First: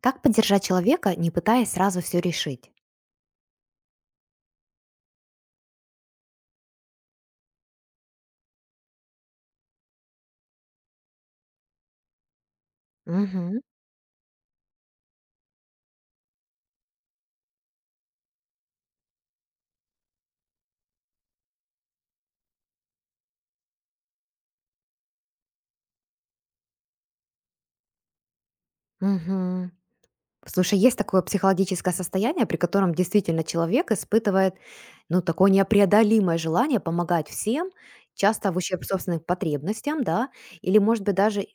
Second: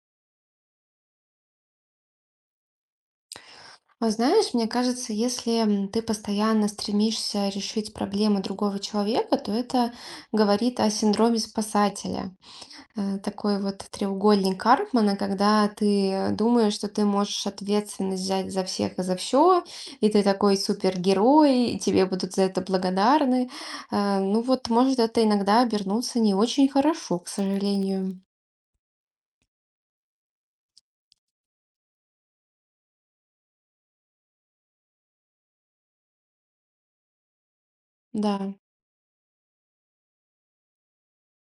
Как поддержать человека, не пытаясь сразу все решить? Вот знаешь, мне кажется, если ты постоянно стремишься решить проблему другого человека, то это говорит о синдроме спасателя. Такой Мгм, вот треугольник Карпмана, когда ты думаешь, что ты можешь ответственность взять за всех и за все, и ты такой супергерой, и тебе будут за это благодарны. Ну вот, может это иногда обернуться не очень хорошо, к сожалению. мгм. Слушай, есть такое психологическое состояние, при котором действительно человек испытывает, ну, такое непреодолимое желание помогать всем, часто Да. в ущерб собственным потребностям, да, или, может быть, даже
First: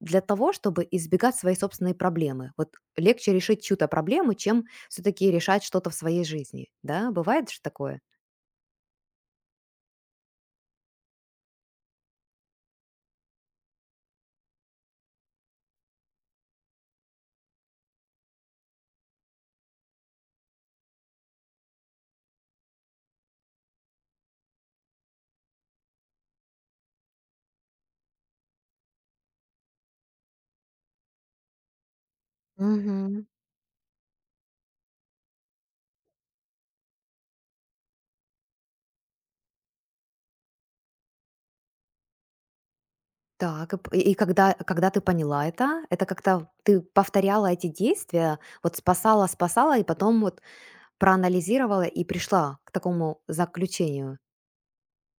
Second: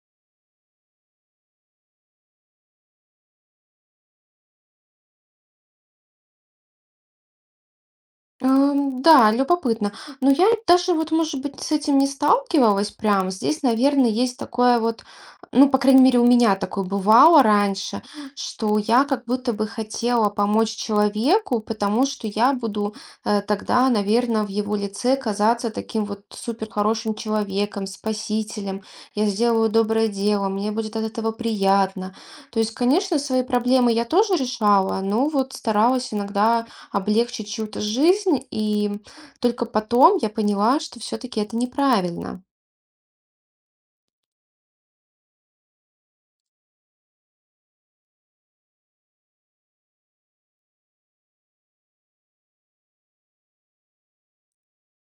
для того, чтобы избегать свои собственные проблемы. Вот легче решить чью-то проблему, чем все-таки решать что-то в своей жизни, да? Бывает же такое? Да, любопытно. Но я даже вот, может быть, с этим не сталкивалась прям. Здесь, наверное, есть такое вот, ну, по крайней мере, у меня такое бывало раньше, что я как будто бы хотела помочь человеку, потому что я буду тогда, наверное, в его лице казаться таким вот супер хорошим человеком, спасителем. Я сделаю доброе дело, мне будет от этого приятно. То есть, конечно, Мгм. свои проблемы я тоже решала, но вот старалась иногда облегчить чью-то жизнь. И только потом я поняла, что все таки это неправильно. Так, и когда ты поняла это как-то ты повторяла эти действия, вот спасала и потом вот проанализировала и пришла к такому заключению?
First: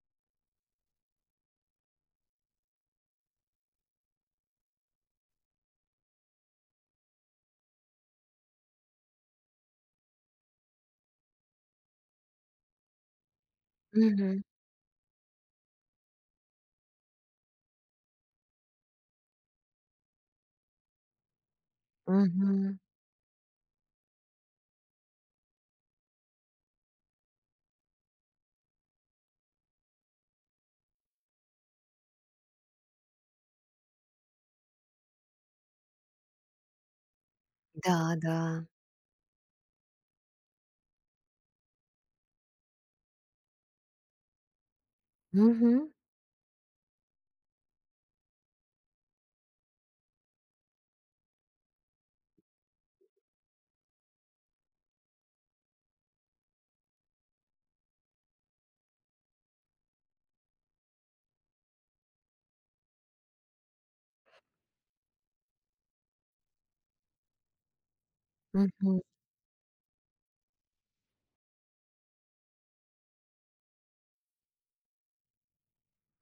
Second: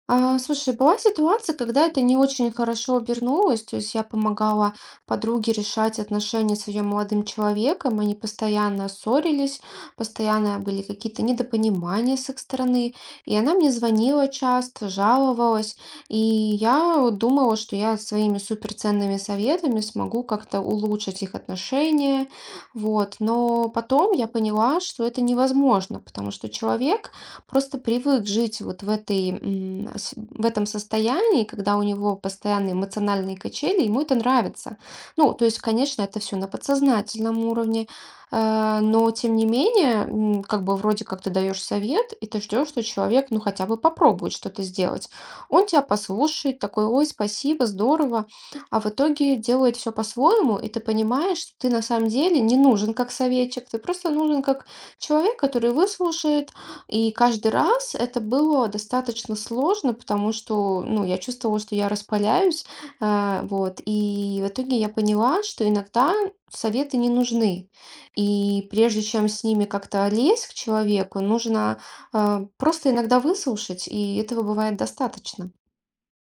Слушай, была ситуация, когда это не очень хорошо обернулось. То есть я помогала подруге решать отношения с ее молодым человеком. Они постоянно ссорились, постоянно были какие-то недопонимания с их стороны. И она мне звонила Мгм. часто, жаловалась. И я вот думала, что я своими суперценными советами смогу как-то улучшить их отношения. Мгм. Вот. Но потом я поняла, что это невозможно, потому что человек просто привык жить вот в этой, в этом состоянии, когда у него постоянные эмоциональные качели, ему это нравится. Ну, то есть, конечно, это все на подсознательном уровне, Да, да. Но тем не менее, как бы вроде как ты даешь совет, и ты ждешь, что человек, ну, хотя бы попробует что-то сделать. Он тебя Мгм. послушает, такой, ой, спасибо, здорово, а в итоге делает все по-своему, и ты понимаешь, что ты на самом деле не нужен как советчик, ты просто нужен как человек, который выслушает, и каждый раз это было достаточно сложно, потому что, ну, я чувствовала, что я распаляюсь, вот. И в итоге я поняла, что иногда советы не нужны. И Мгм. прежде чем с ними как-то лезть к человеку, нужно, просто иногда выслушать, и этого бывает достаточно.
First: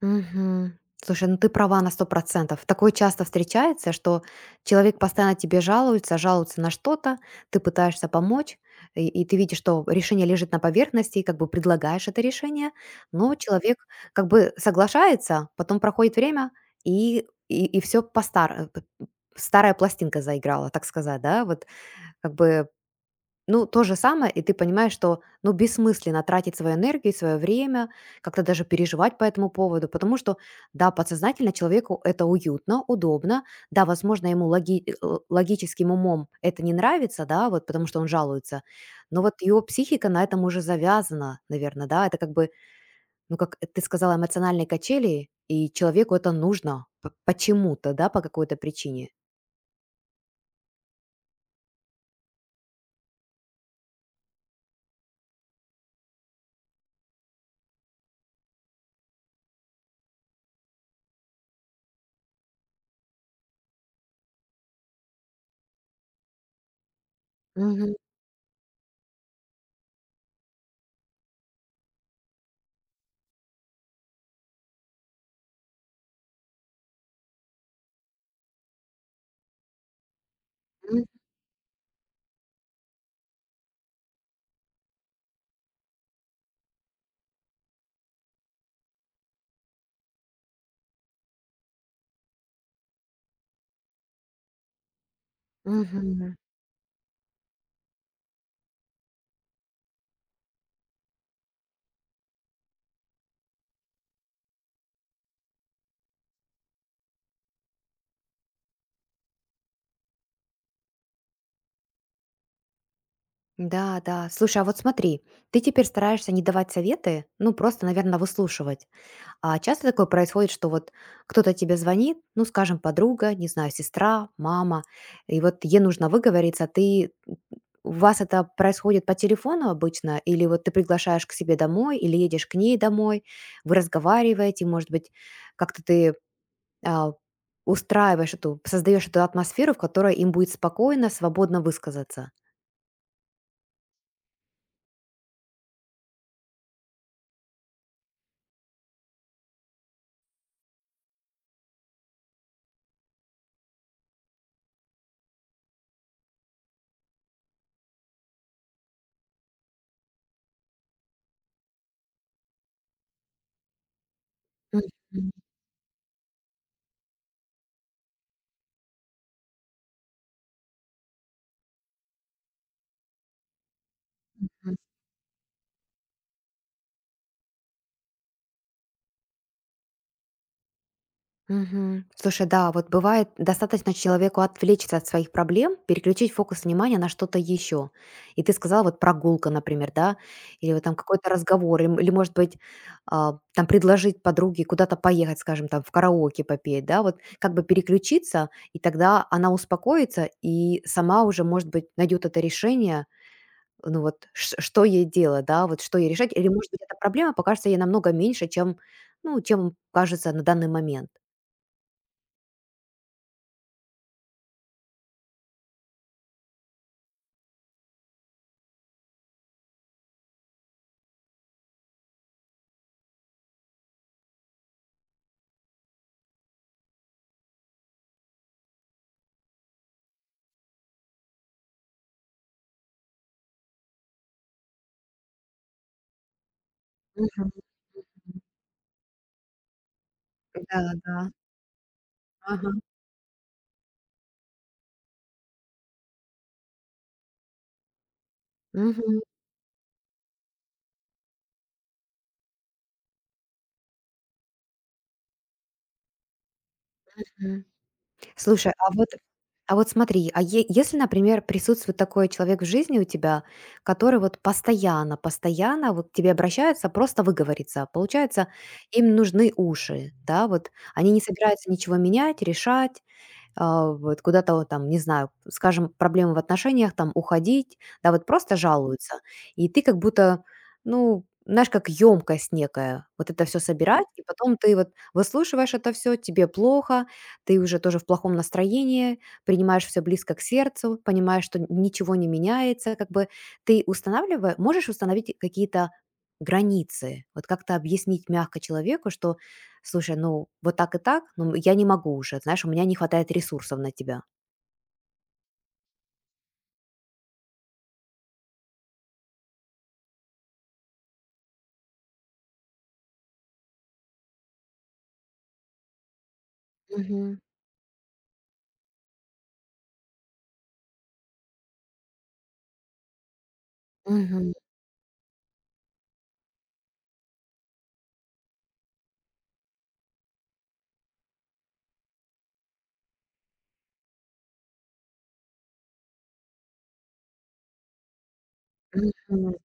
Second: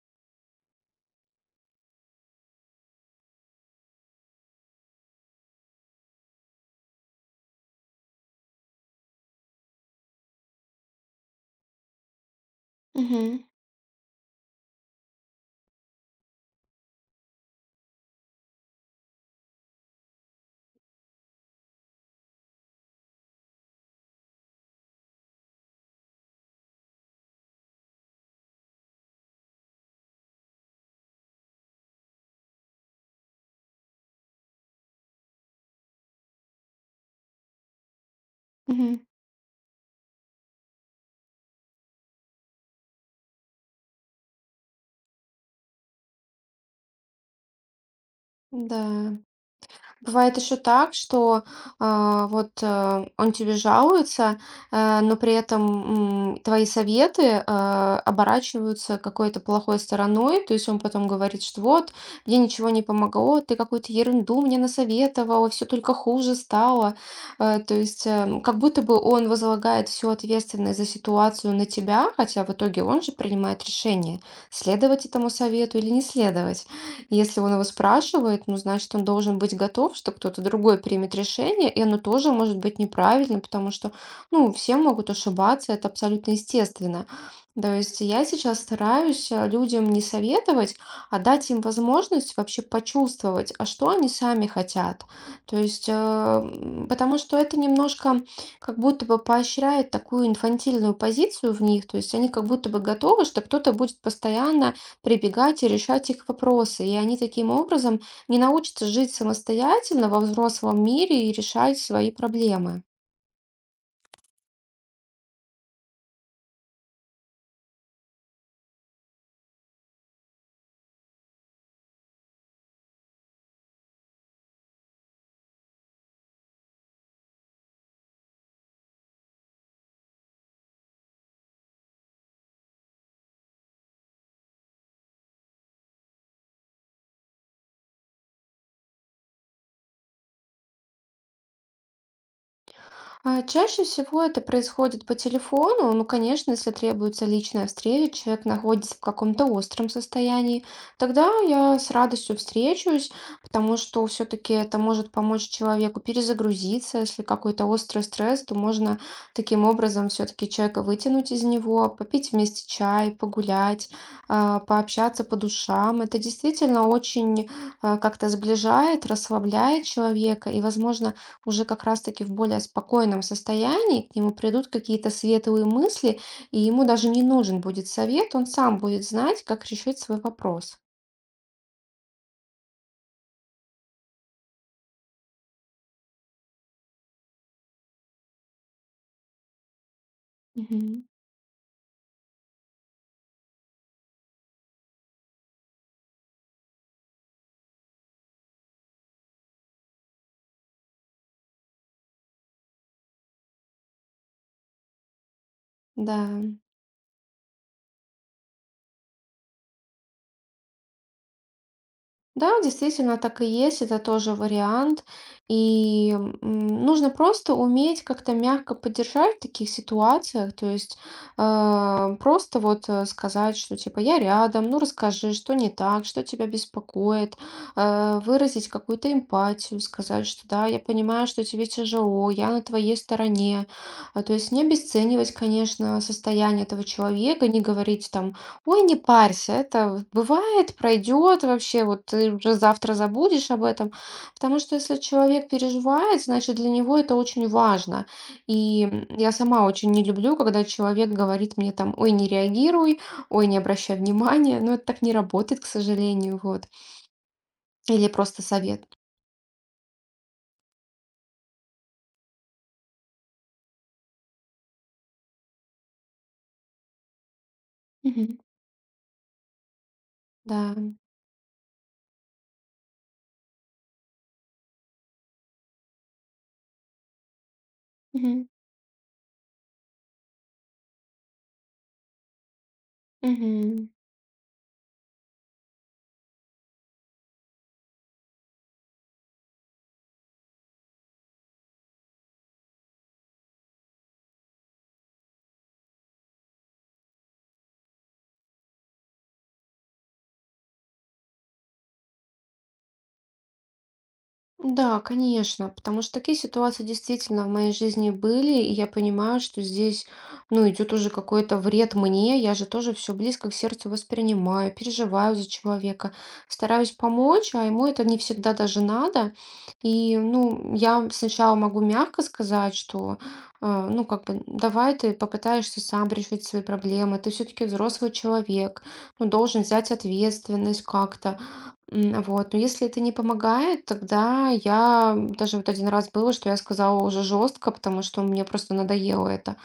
Мгм. Слушай, ну ты права на сто процентов. Такое часто встречается, что человек постоянно тебе жалуется, жалуется на что-то, ты пытаешься помочь, и ты видишь, что решение лежит на поверхности, и как бы предлагаешь это решение, но Мгм. человек как бы соглашается, потом проходит время, и все по стар- э, п- старая пластинка заиграла, так сказать, да, вот как бы, ну, то же самое, и ты понимаешь, что, ну, бессмысленно тратить свою энергию, свое время, как-то даже переживать по этому поводу, потому что, да, подсознательно человеку это уютно, удобно, да, возможно, ему логическим умом это не нравится, да, вот потому что он жалуется, Мгм. но вот его психика на этом уже завязана, наверное, да, это как бы, ну, как ты сказала, эмоциональные качели, и человеку это нужно почему-то, да, по какой-то причине. Да. Бывает еще так, что он тебе жалуется, но при этом твои советы оборачиваются какой-то плохой стороной. То есть он потом говорит, что вот, мне ничего не помогло, ты какую-то ерунду мне насоветовала, все только хуже стало. То есть как будто бы он возлагает всю ответственность за ситуацию на тебя, хотя в итоге он же принимает решение, следовать этому совету или не следовать. Если он его спрашивает, ну, значит, он должен быть готов, что кто-то другой Мгм. примет решение, и оно тоже может быть неправильным, потому что, ну, все могут ошибаться, это абсолютно естественно. То есть я сейчас стараюсь людям не советовать, а дать им возможность вообще почувствовать, а что они сами хотят. То есть, Мгм. Потому что это немножко как будто бы поощряет такую инфантильную позицию в них, то есть они как будто бы готовы, что кто-то будет постоянно прибегать и решать их вопросы. И они таким образом не научатся жить самостоятельно во взрослом мире и решать свои проблемы. Да, да. Слушай, а вот смотри, ты теперь стараешься не давать советы, ну, просто, наверное, выслушивать. А часто такое происходит, что вот кто-то тебе звонит, ну, скажем, подруга, не знаю, сестра, мама, и вот ей нужно выговориться, ты... У вас это происходит по телефону обычно, или вот ты приглашаешь к себе домой, или едешь к ней домой, вы разговариваете, может быть, как-то ты а, создаешь эту атмосферу, в которой им будет спокойно, свободно высказаться. Чаще всего это происходит по телефону. Ну, конечно, если требуется личная встреча, человек находится в каком-то остром состоянии, тогда я с радостью встречусь, потому что все-таки это может помочь человеку перезагрузиться. Если какой-то острый стресс, то можно таким образом все-таки человека вытянуть из него, попить вместе чай, погулять, пообщаться Мгм. по душам. Это действительно очень как-то сближает, расслабляет человека и, возможно, уже как раз-таки в более спокойном состоянии, к нему придут какие-то светлые мысли, и ему даже не нужен будет совет, он сам будет знать, как решить свой вопрос. Мгм. Слушай, да, вот бывает достаточно человеку отвлечься от своих проблем, переключить фокус внимания на что-то еще. И ты сказала, вот прогулка, например, да, или вот там Мгм. какой-то разговор, или, или, может быть, там предложить подруге куда-то поехать, скажем, там в караоке попеть, да, вот как бы переключиться, и тогда она успокоится и сама уже, может быть, найдет это решение, ну вот, что ей делать, да, вот что ей Да. решать, или, может быть, эта проблема покажется ей намного меньше, чем, ну, чем кажется на данный момент. Да, действительно, так и есть, это тоже вариант. И нужно просто уметь как-то мягко поддержать в таких ситуациях, то есть сказать, что типа я рядом, ну расскажи, что не так, что тебя беспокоит, выразить какую-то эмпатию, сказать, что да, я понимаю, что тебе тяжело, я на твоей стороне. То есть не обесценивать, конечно, состояние этого человека, не говорить там: "Ой, не парься, это вот бывает, Да, да. пройдет вообще, вот ты уже Ага. завтра забудешь об этом", потому что если человек переживает, значит для него это очень важно. И Мгм, я сама очень не люблю, когда человек говорит мне там: "Ой, не реагируй, ой, не обращай внимания", но это так не работает, к сожалению, вот. мгм. Или просто Слушай, совет. а вот смотри, а е если, например, присутствует такой человек в жизни у тебя, который вот постоянно постоянно вот к тебе обращается просто выговориться. Мгм. Получается, им нужны уши, да, вот. Да. Они не собираются ничего менять, решать. Вот куда-то вот там, не знаю, скажем, проблемы в отношениях, там, уходить, да, вот Мгм. просто жалуются. И ты как будто, ну, знаешь, как емкость некая, вот это все Мгм. собирать, и потом ты вот выслушиваешь это все, тебе плохо, ты уже тоже в плохом настроении, принимаешь все близко к сердцу, понимаешь, что ничего не меняется, как бы ты можешь установить какие-то границы, вот как-то объяснить мягко человеку, что: «Слушай, ну вот так и так, ну я не могу уже, знаешь, у меня не хватает ресурсов на тебя». Да, конечно, потому что такие ситуации действительно в моей жизни были, и я понимаю, что здесь, ну, идет уже какой-то вред мне, я же тоже все близко к сердцу воспринимаю, переживаю за человека, стараюсь Мгм. помочь, а ему это не всегда даже надо. И, ну, я сначала могу мягко сказать, что, ну, как бы, Мгм. давай ты попытаешься сам решить свои проблемы, ты все-таки взрослый человек, ну, должен взять ответственность как-то. Вот. Но если это не помогает, тогда я, даже вот один раз было, что я сказала уже жестко, потому что мне просто надоело Мгм. это.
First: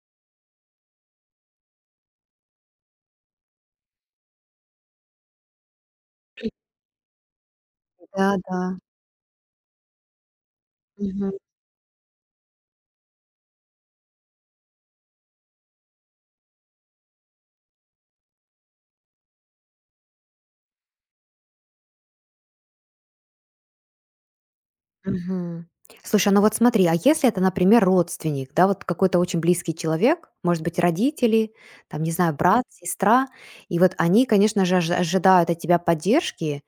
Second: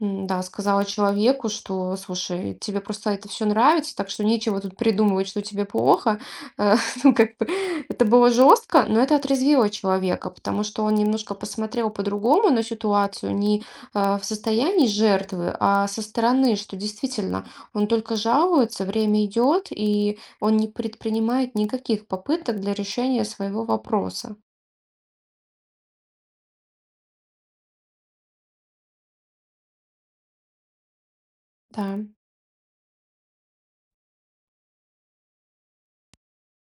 Да, сказала человеку, что: "Слушай, тебе просто это все нравится, так что нечего тут придумывать, что тебе плохо". Э, ну, как бы это было Да-да. жестко, но это отрезвило человека, потому что он Мгм. немножко посмотрел по-другому на ситуацию, не в состоянии жертвы, а со стороны, что действительно он только жалуется, время идет, и он не предпринимает никаких попыток для решения своего вопроса. Мгм. Слушай, ну вот смотри, а если это, например, родственник, да, вот какой-то очень близкий человек, может быть, родители, Да. там, не знаю, брат, сестра, и вот они, конечно же, ожидают от тебя поддержки.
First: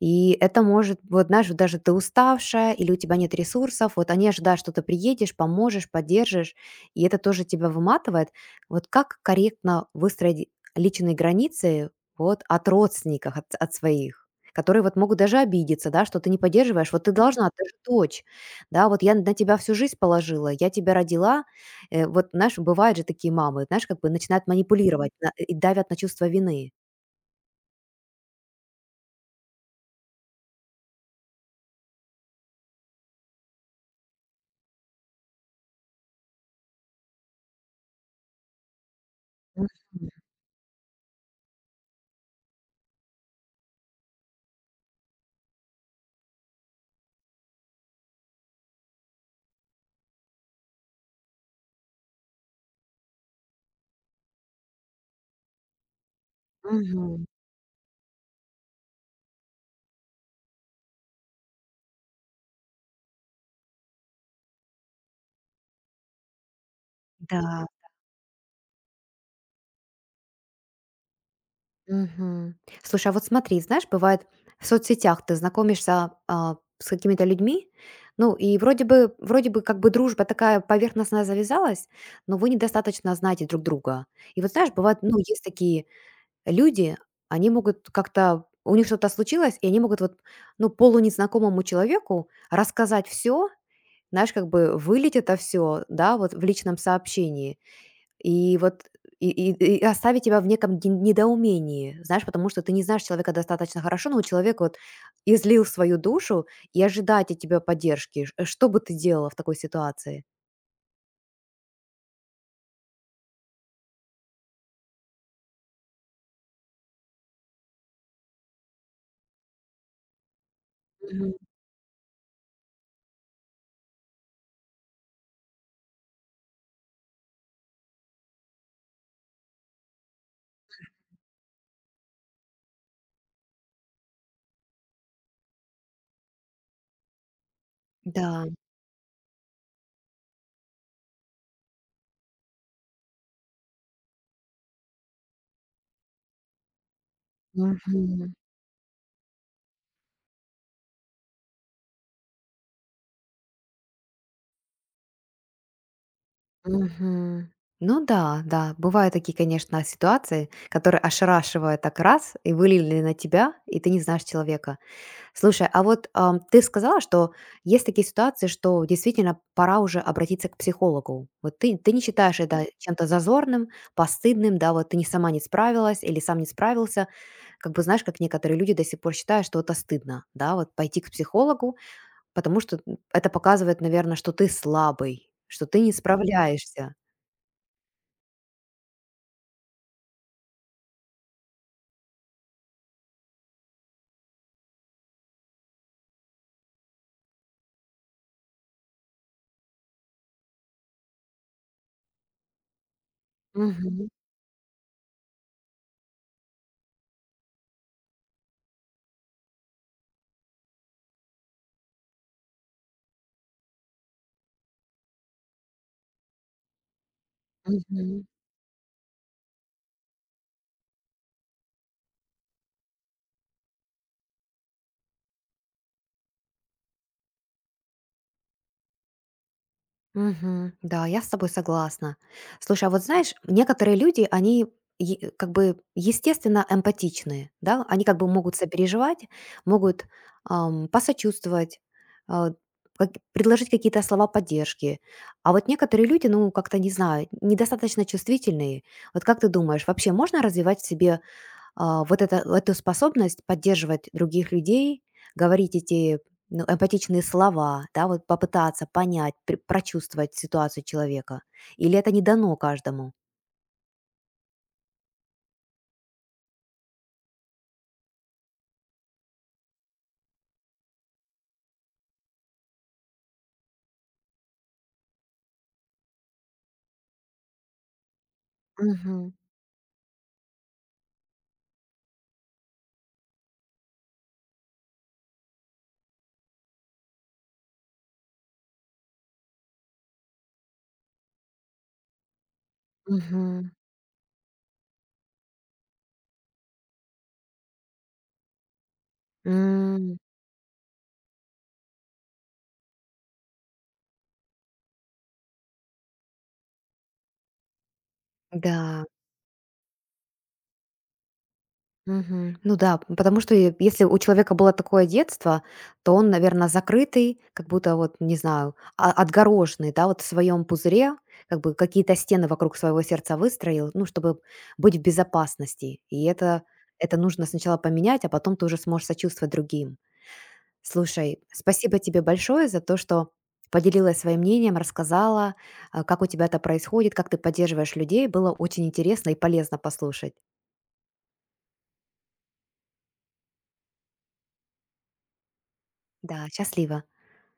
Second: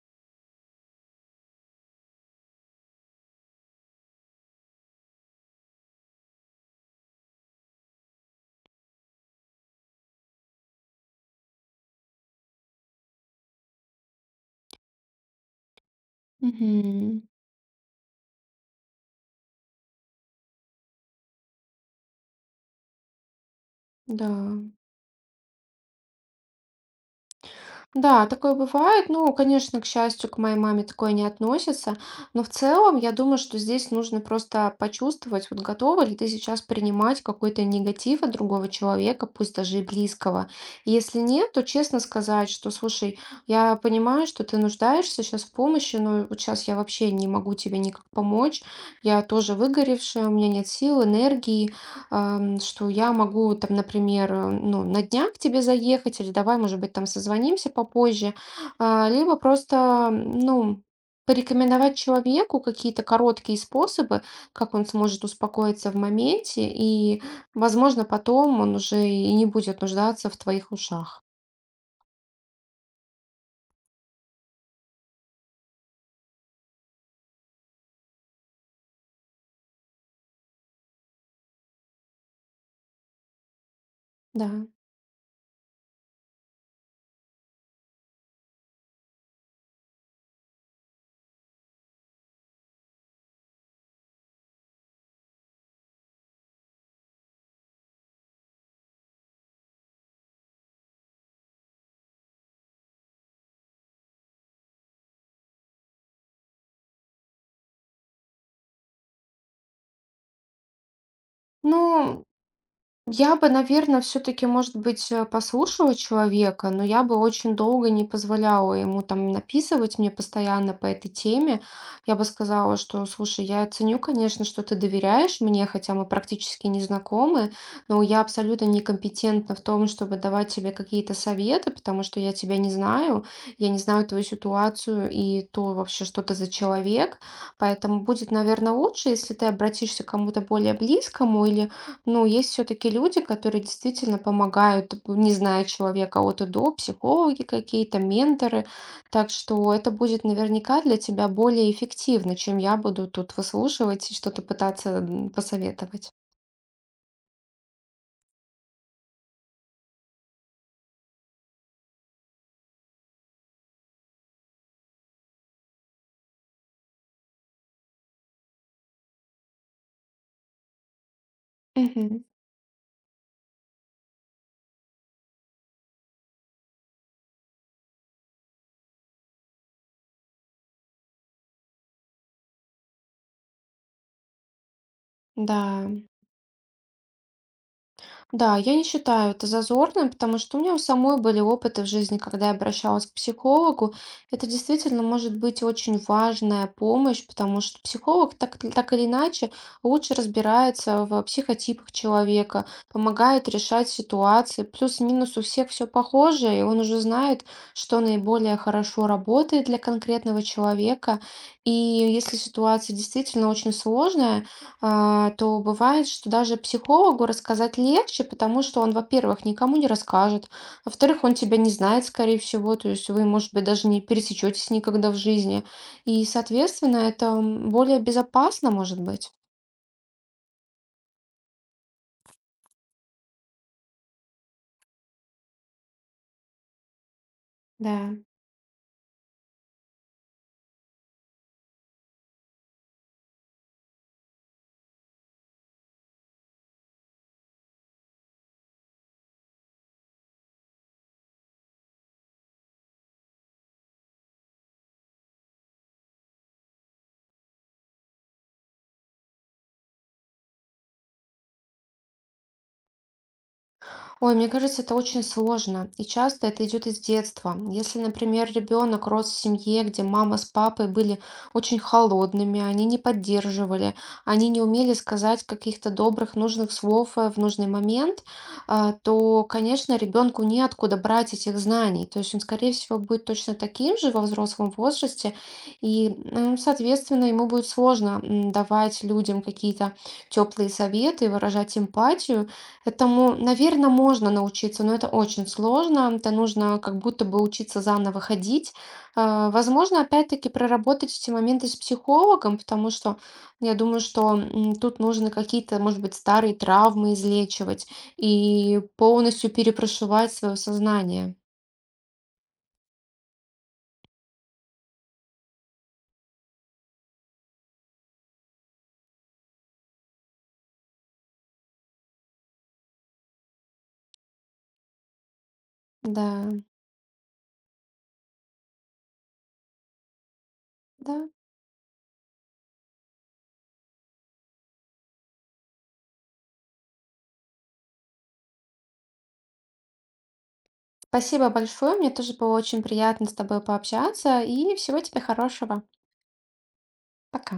И это может, вот знаешь, вот даже ты уставшая или у тебя нет ресурсов, вот они ожидают, что ты приедешь, поможешь, поддержишь, и это тоже тебя выматывает. Вот как корректно выстроить личные границы вот от родственников, от своих, которые вот могут даже обидеться, да, что ты не поддерживаешь, вот ты Мгм. должна, ты же дочь, да, вот я на тебя всю жизнь положила, я тебя родила. Вот, знаешь, бывают же такие мамы, знаешь, как бы Да. начинают манипулировать и давят на чувство вины. Да, такое бывает. Ну, конечно, к счастью, к моей маме такое не относится. Но в целом, я думаю, что здесь нужно просто почувствовать, вот готова ли ты сейчас принимать какой-то негатив от другого человека, пусть Мгм. даже и близкого. И если нет, то честно сказать, что: "Слушай, я понимаю, что ты нуждаешься сейчас в помощи, но вот сейчас я вообще не могу тебе никак помочь. Я тоже выгоревшая, у меня нет сил, энергии что я могу там, например, ну, на днях к тебе заехать, или давай, может быть, там Мгм. созвонимся попозже". Либо просто, ну, порекомендовать человеку какие-то короткие способы, как он сможет успокоиться в моменте, и, Да. возможно, потом он уже и не будет нуждаться в твоих ушах. Мгм. Слушай, а вот смотри, знаешь, бывает, в соцсетях ты знакомишься, с какими-то людьми, ну, и вроде бы как бы дружба такая поверхностная завязалась, но вы недостаточно знаете друг друга. И Да. вот, знаешь, бывает, ну, есть такие люди, они могут как-то, у них что-то случилось, и они могут вот, ну, полунезнакомому человеку рассказать все, знаешь, как бы вылить это все, да, вот в личном сообщении. И вот и и и оставить тебя в неком д недоумении, знаешь, потому что ты не знаешь человека достаточно хорошо, но человек вот излил свою душу, и ожидать от тебя поддержки. Ш Что бы ты делала в такой ситуации? Ну, я бы, наверное, все таки может быть, послушала человека, но я бы очень долго не позволяла ему там написывать мне постоянно по этой Мгм. теме. Я бы сказала, что: "Слушай, я ценю, конечно, что ты доверяешь мне, хотя мы практически не знакомы, но я абсолютно некомпетентна в том, чтобы давать тебе какие-то советы, потому что я тебя не знаю, я не знаю твою ситуацию и то вообще, что ты за человек. Поэтому будет, Да. наверное, лучше, если ты обратишься к кому-то более близкому, или, ну, есть все-таки люди, которые действительно помогают, не зная человека от и до, психологи какие-то, Мгм. менторы. Так что это будет наверняка для тебя более эффективно, чем я буду тут выслушивать и что-то пытаться посоветовать". Мгм. Ну да, да, бывают такие, конечно, ситуации, которые ошарашивают, так раз и вылили на тебя, и ты не знаешь человека. Слушай, а вот, ты сказала, что есть такие ситуации, что действительно пора уже обратиться к психологу. Вот ты не Мгм. считаешь это чем-то зазорным, постыдным, да, вот ты не сама не справилась или сам не справился. Как бы знаешь, как некоторые люди до сих пор считают, что это стыдно, да, вот пойти к психологу, потому что, это показывает, наверное, что ты слабый, что ты Да. не справляешься. Да, я не считаю это зазорным, потому что у меня у самой были опыты в жизни, когда я обращалась к психологу. Это действительно может быть очень важная помощь, потому что психолог, так так или иначе, лучше разбирается в психотипах человека, помогает решать Мгм, ситуации. Плюс-минус у всех все похоже, и он уже знает, что наиболее хорошо работает для конкретного человека. И если ситуация действительно очень сложная, то бывает, что даже психологу рассказать мгм. легче, потому что он, во-первых, никому не расскажет, во-вторых, он тебя не знает, скорее всего, то есть вы, может быть, даже не пересечетесь никогда в жизни. И, соответственно, это более безопасно, может быть. Мгм. Да, я с тобой согласна. Слушай, а вот знаешь, некоторые люди, они как бы естественно эмпатичные, да, они Да. как бы могут сопереживать, могут, посочувствовать, а, предложить какие-то слова поддержки. А вот некоторые люди, ну, как-то, не знаю, недостаточно чувствительные. Вот как ты думаешь, вообще можно развивать в себе, вот это, эту способность поддерживать других людей, говорить эти, ну, эмпатичные слова, да, вот попытаться понять, прочувствовать ситуацию человека? Или это не дано каждому? Ой, мне кажется, это очень сложно, и часто это идет из детства. Если, например, ребенок рос в семье, где мама с папой были очень холодными, они не поддерживали, они не умели сказать каких-то добрых, нужных слов в нужный момент, Мгм. то, конечно, ребенку неоткуда брать этих знаний. То есть он, скорее всего, будет точно таким же во взрослом возрасте, и, соответственно, ему будет сложно давать людям какие-то теплые советы, выражать эмпатию. Этому, Мгм. наверное, можно научиться, но это очень сложно. Это нужно как будто бы учиться заново ходить. Возможно, М, опять-таки проработать эти моменты с психологом, потому что я думаю, что тут нужно какие-то, может быть, старые травмы излечивать и да. полностью перепрошивать свое сознание. Мгм. Ну да, п потому что е если у человека было такое детство, то он, наверное, закрытый, как будто вот, не знаю, отгороженный, да, вот в своем пузыре, как бы какие-то стены вокруг своего сердца выстроил, ну, чтобы быть в безопасности. Да, И это нужно сначала поменять, а потом ты уже сможешь сочувствовать другим. да. Слушай, спасибо тебе большое за то, что поделилась своим мнением, рассказала, как у тебя это происходит, как ты поддерживаешь людей. Было очень интересно и полезно послушать. Спасибо большое. Мне тоже было очень приятно с тобой пообщаться. И всего тебе хорошего. Да, счастливо. Пока.